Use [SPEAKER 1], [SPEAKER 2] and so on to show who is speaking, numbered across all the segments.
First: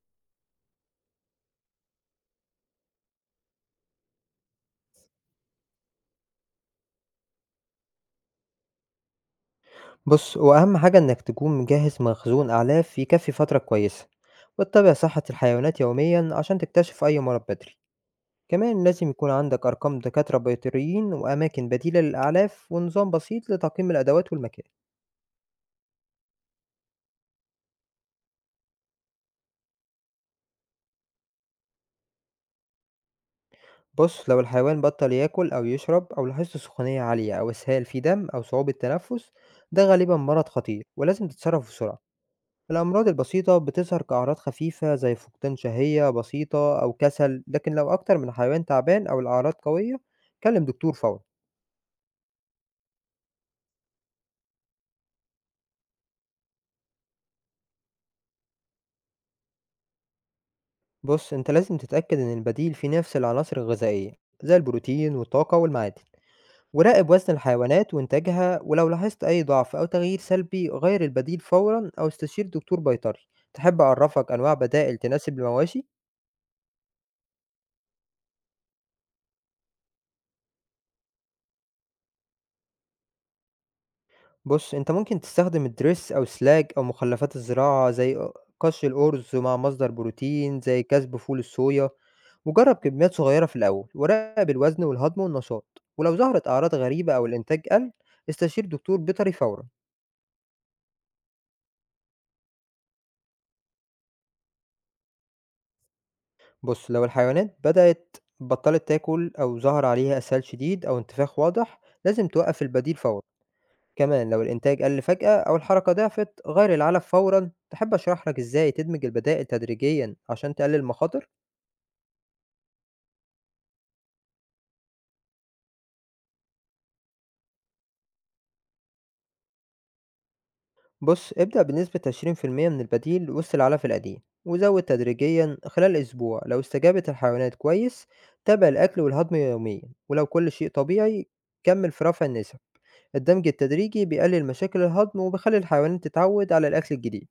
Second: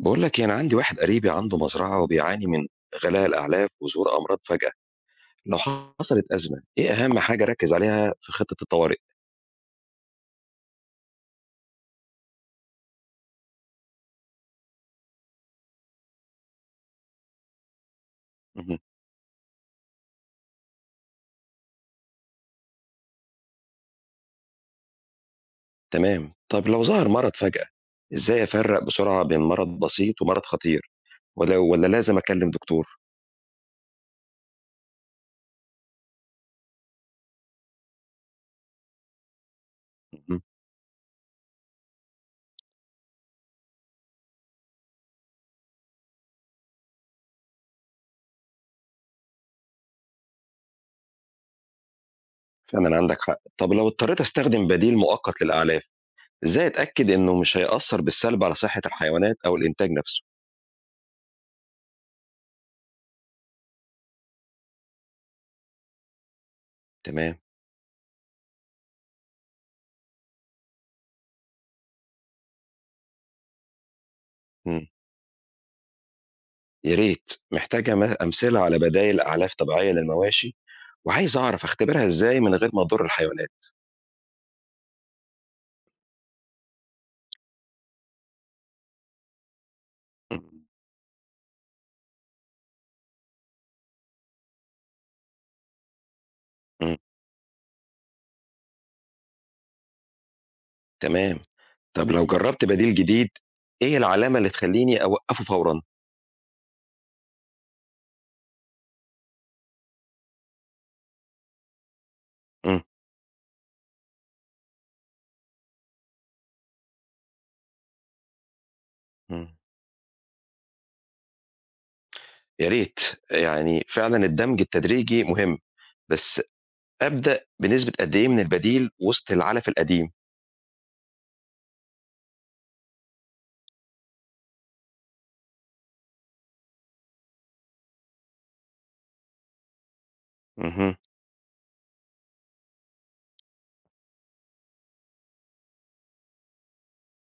[SPEAKER 1] بقول لك يعني عندي واحد قريبي عنده مزرعة وبيعاني من غلاء الأعلاف وظهور أمراض فجأة. لو حصلت أزمة إيه أهم حاجة أركز عليها في خطة الطوارئ؟
[SPEAKER 2] بُص، هو أهم حاجة إنك تكون مجهّز مخزون أعلاف يكفّي فترة كويسة، وتتابع صحة الحيوانات يوميًا عشان تكتشف أي مرض بدري،
[SPEAKER 1] مهم.
[SPEAKER 2] كمان لازم يكون عندك أرقام دكاترة بيطريين وأماكن بديلة للأعلاف ونظام بسيط لتقييم الأدوات والمكان.
[SPEAKER 1] تمام، طب لو ظهر مرض فجأة إزاي أفرق بسرعة بين مرض بسيط ومرض خطير ولا لازم أكلم دكتور؟
[SPEAKER 2] بُص، لو الحيوان بطّل ياكل أو يشرب أو لاحظت سخونية عالية أو إسهال في دم أو صعوبة تنفس، ده غالبًا
[SPEAKER 1] مهم.
[SPEAKER 2] مرض خطير ولازم تتصرف بسرعة. الأمراض البسيطة بتظهر كأعراض خفيفة زي فقدان شهية بسيطة أو كسل، لكن لو أكتر من حيوان تعبان أو الأعراض قوية كلم دكتور فورا.
[SPEAKER 1] فعلا عندك حق، طب لو اضطريت أستخدم بديل مؤقت للأعلاف إزاي أتأكد إنه مش هيأثر بالسلب على صحة الحيوانات أو الإنتاج نفسه؟
[SPEAKER 2] بص أنت لازم تتأكد إن البديل فيه نفس العناصر الغذائية زي البروتين والطاقة والمعادن، وراقب وزن
[SPEAKER 1] تمام.
[SPEAKER 2] الحيوانات وإنتاجها، ولو لاحظت أي ضعف أو تغيير سلبي غير البديل فورا أو استشير دكتور بيطري. تحب أعرفك أنواع
[SPEAKER 1] مم.
[SPEAKER 2] بدائل تناسب المواشي؟
[SPEAKER 1] يا ريت، محتاجة أمثلة على بدائل أعلاف طبيعية للمواشي وعايز أعرف أختبرها إزاي من غير ما أضُر الحيوانات؟
[SPEAKER 2] بُص، أنت ممكن تستخدم الدريس أو سلاج أو مخلفات الزراعة زي قش الأرز مع مصدر بروتين
[SPEAKER 1] إمم.
[SPEAKER 2] زي كسب فول الصويا، وجرب كميات صغيرة في الأول، وراقب الوزن والهضم والنشاط، ولو ظهرت أعراض
[SPEAKER 1] إمم.
[SPEAKER 2] غريبة أو الإنتاج قل استشير دكتور بيطري فورًا.
[SPEAKER 1] تمام. طب لو جرّبت بديل جديد، إيه العلامة اللي تخلّيني أوقّفه فورًا؟
[SPEAKER 2] بُص، لو الحيوانات بدأت بطلت تاكل أو ظهر عليها إسهال شديد أو انتفاخ واضح لازم توقف
[SPEAKER 1] إمم.
[SPEAKER 2] البديل فورًا، كمان لو الإنتاج قل فجأة أو الحركة ضعفت غير العلف فورًا. تحب أشرح لك إزاي تدمج البدائل
[SPEAKER 1] إمم.
[SPEAKER 2] تدريجيًا عشان تقلل المخاطر؟
[SPEAKER 1] يا ريت. يعني فعلًا الدمج التدريجي مهم، بس أبدأ بنسبة قد إيه من البديل وسط العلف القديم؟
[SPEAKER 2] بص ابدأ بنسبة 20% من البديل وسط العلف القديم، وزود تدريجيا خلال أسبوع لو استجابت الحيوانات كويس، تابع الأكل والهضم يوميا، ولو كل شيء
[SPEAKER 1] اهم.
[SPEAKER 2] طبيعي كمل في رفع النسب. الدمج التدريجي بيقلل مشاكل الهضم وبيخلي الحيوانات تتعود على الأكل الجديد.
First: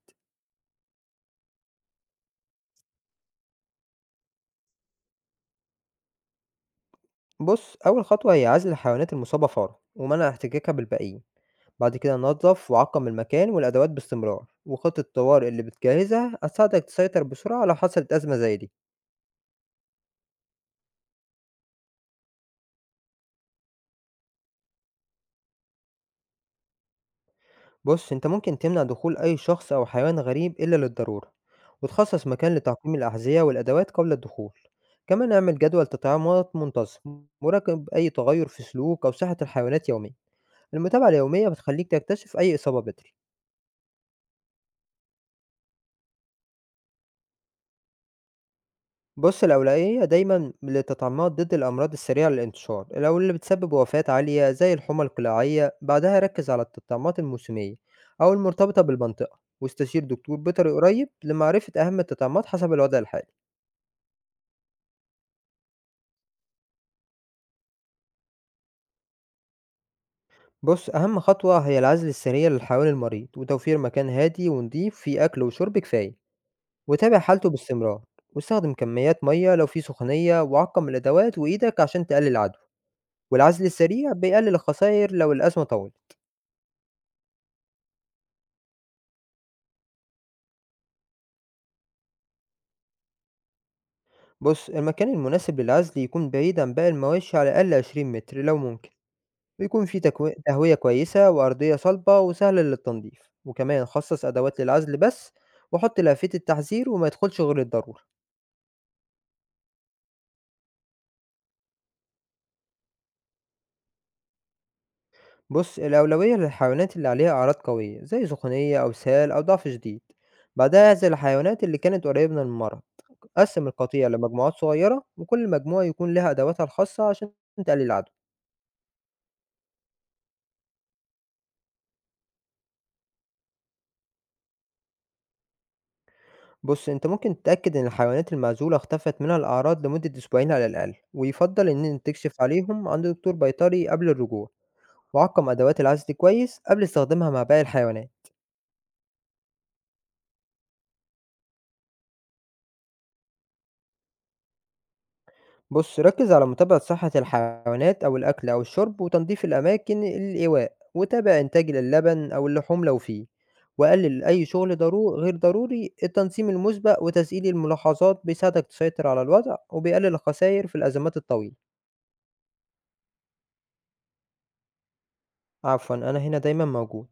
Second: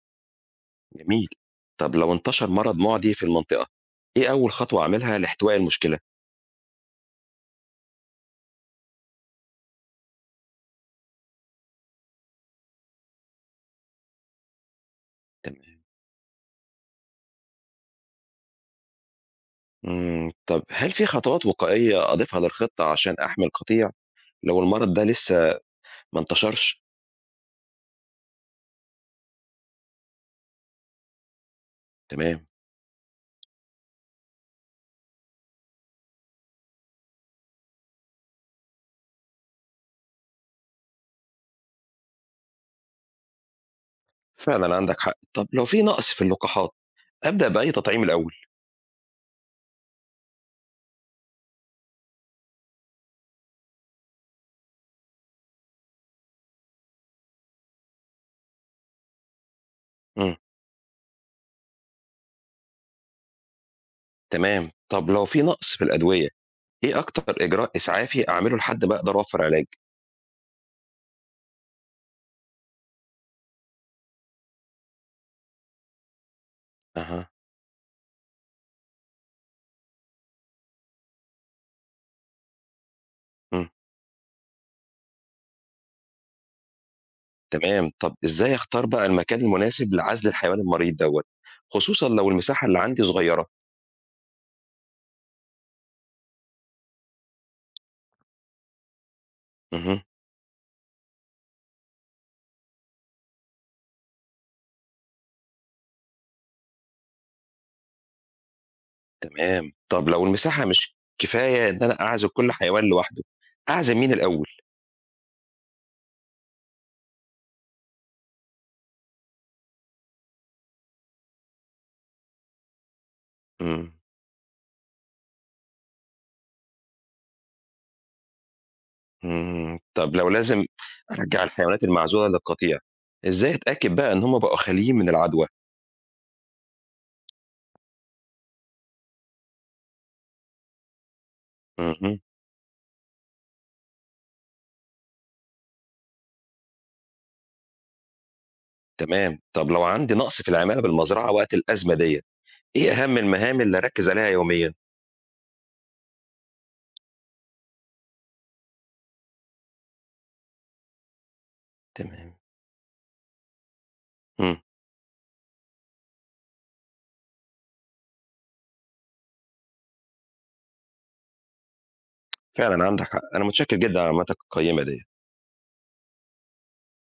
[SPEAKER 1] جميل. طب لو انتشر مرض مُعدي في المنطقة، إيه أول خطوة أعملها لاحتواء المشكلة؟
[SPEAKER 2] بص أول خطوة هي عزل الحيوانات المصابة فورا ومنع احتكاكها بالباقيين، بعد كده نظف وعقم المكان والأدوات باستمرار، وخطة الطوارئ اللي
[SPEAKER 1] تمام.
[SPEAKER 2] بتجهزها هتساعدك تسيطر بسرعة لو حصلت أزمة زي دي.
[SPEAKER 1] إمم. طب هل في خطوات وقائية أضيفها للخطة عشان أحمي القطيع لو المرض ده لسه ما انتشرش؟
[SPEAKER 2] بُص، أنت ممكن تمنع دخول أي شخص أو حيوان غريب إلا للضرورة، وتخصص
[SPEAKER 1] تمام،
[SPEAKER 2] مكان لتعقيم الأحذية والأدوات قبل الدخول، كمان اعمل جدول تطعيمات منتظم، وراقب أي تغير في سلوك أو صحة الحيوانات يوميًا، المتابعة اليومية بتخليك تكتشف أي إصابة بدري.
[SPEAKER 1] فعلًا عندك حق. طب لو في نقص في اللقاحات، أبدأ بأي تطعيم الأول؟
[SPEAKER 2] بُص الأولوية دايمًا للتطعيمات ضد الأمراض السريعة للانتشار، لو اللي بتسبب وفاات عالية زي الحمى القلاعية بعدها ركز على التطعيمات الموسمية أو المرتبطة بالمنطقة، واستشير
[SPEAKER 1] إمم.
[SPEAKER 2] دكتور بيطري قريب لمعرفة أهم التطعيمات حسب الوضع الحالي.
[SPEAKER 1] تمام. طب لو في نقص في الأدوية، إيه أكتر إجراء إسعافي أعمله لحد ما أقدر أوفّر علاج؟
[SPEAKER 2] بُص، أهم خطوة هي العزل السريع لحيوان المريض، وتوفير مكان هادي ونضيف فيه أكل وشرب كفاية، وتابع
[SPEAKER 1] أها.
[SPEAKER 2] حالته باستمرار، واستخدم كميات مَيّة لو في سخونية، وعقّم الأدوات وإيدك عشان تقلل العدوى، والعزل
[SPEAKER 1] إمم.
[SPEAKER 2] السريع بيقلل الخساير لو الأزمة طوِّلت.
[SPEAKER 1] تمام. طب إزاي أختار بقى المكان المناسب لعزل الحيوان المريض دوّة، خصوصًا لو المساحة اللي عندي صغيرة؟
[SPEAKER 2] بُص، المكان المناسب للعزل يكون بعيد عن باقي المواشي على الأقل 20 متر لو ممكن، ويكون فيه
[SPEAKER 1] اهم.
[SPEAKER 2] تهوية كويسة وأرضية صلبة وسهلة للتنضيف، وكمان خصص أدوات للعزل بس، وحط لافتة تحذير وما يدخلش غير الضروري.
[SPEAKER 1] طب لو المساحة مش كفاية إن أنا أعزل كل حيوان لوحده، أعزل مين الأول؟
[SPEAKER 2] بص الأولوية للحيوانات اللي عليها أعراض قوية زي سخونية أو سهال أو ضعف شديد، بعدها اعزل الحيوانات اللي كانت قريبة من المرض، قسم
[SPEAKER 1] إمم.
[SPEAKER 2] القطيع لمجموعات صغيرة وكل مجموعة يكون لها أدواتها الخاصة عشان تقلل العدوى.
[SPEAKER 1] إمم، طب لو لازم أرجّع الحيوانات المعزولة للقطيع، إزاي أتأكد بقى إن هم بقوا خاليين من العدوى؟
[SPEAKER 2] بص انت ممكن تتأكد ان الحيوانات المعزولة اختفت منها الأعراض لمدة أسبوعين على الأقل، ويفضل ان انت
[SPEAKER 1] اهم.
[SPEAKER 2] تكشف عليهم عند دكتور بيطري قبل الرجوع، وعقم أدوات العزل كويس قبل استخدامها مع باقي الحيوانات.
[SPEAKER 1] تمام، طب لو عندي نقص في العمالة بالمزرعة وقت الأزمة ديّة، إيه أهم المهام اللي أركّز عليها يوميًا؟
[SPEAKER 2] بُص، ركّز على متابعة صحة الحيوانات أو الأكل أو الشرب وتنضيف الأماكن الإيواء، وتابع إنتاج اللبن
[SPEAKER 1] تمام.
[SPEAKER 2] أو اللحوم لو فيه، وقلل أي
[SPEAKER 1] إمم،
[SPEAKER 2] شغل غير ضروري، التنظيم المسبق وتسجيل الملاحظات بيساعدك تسيطر على الوضع، وبيقلل الخساير في الأزمات الطويلة.
[SPEAKER 1] فعلًا عندك حق، أنا متشكر جدًا على معلوماتك القيّمة ديّة.
[SPEAKER 2] عفوًا، أنا هنا دايمًا موجود.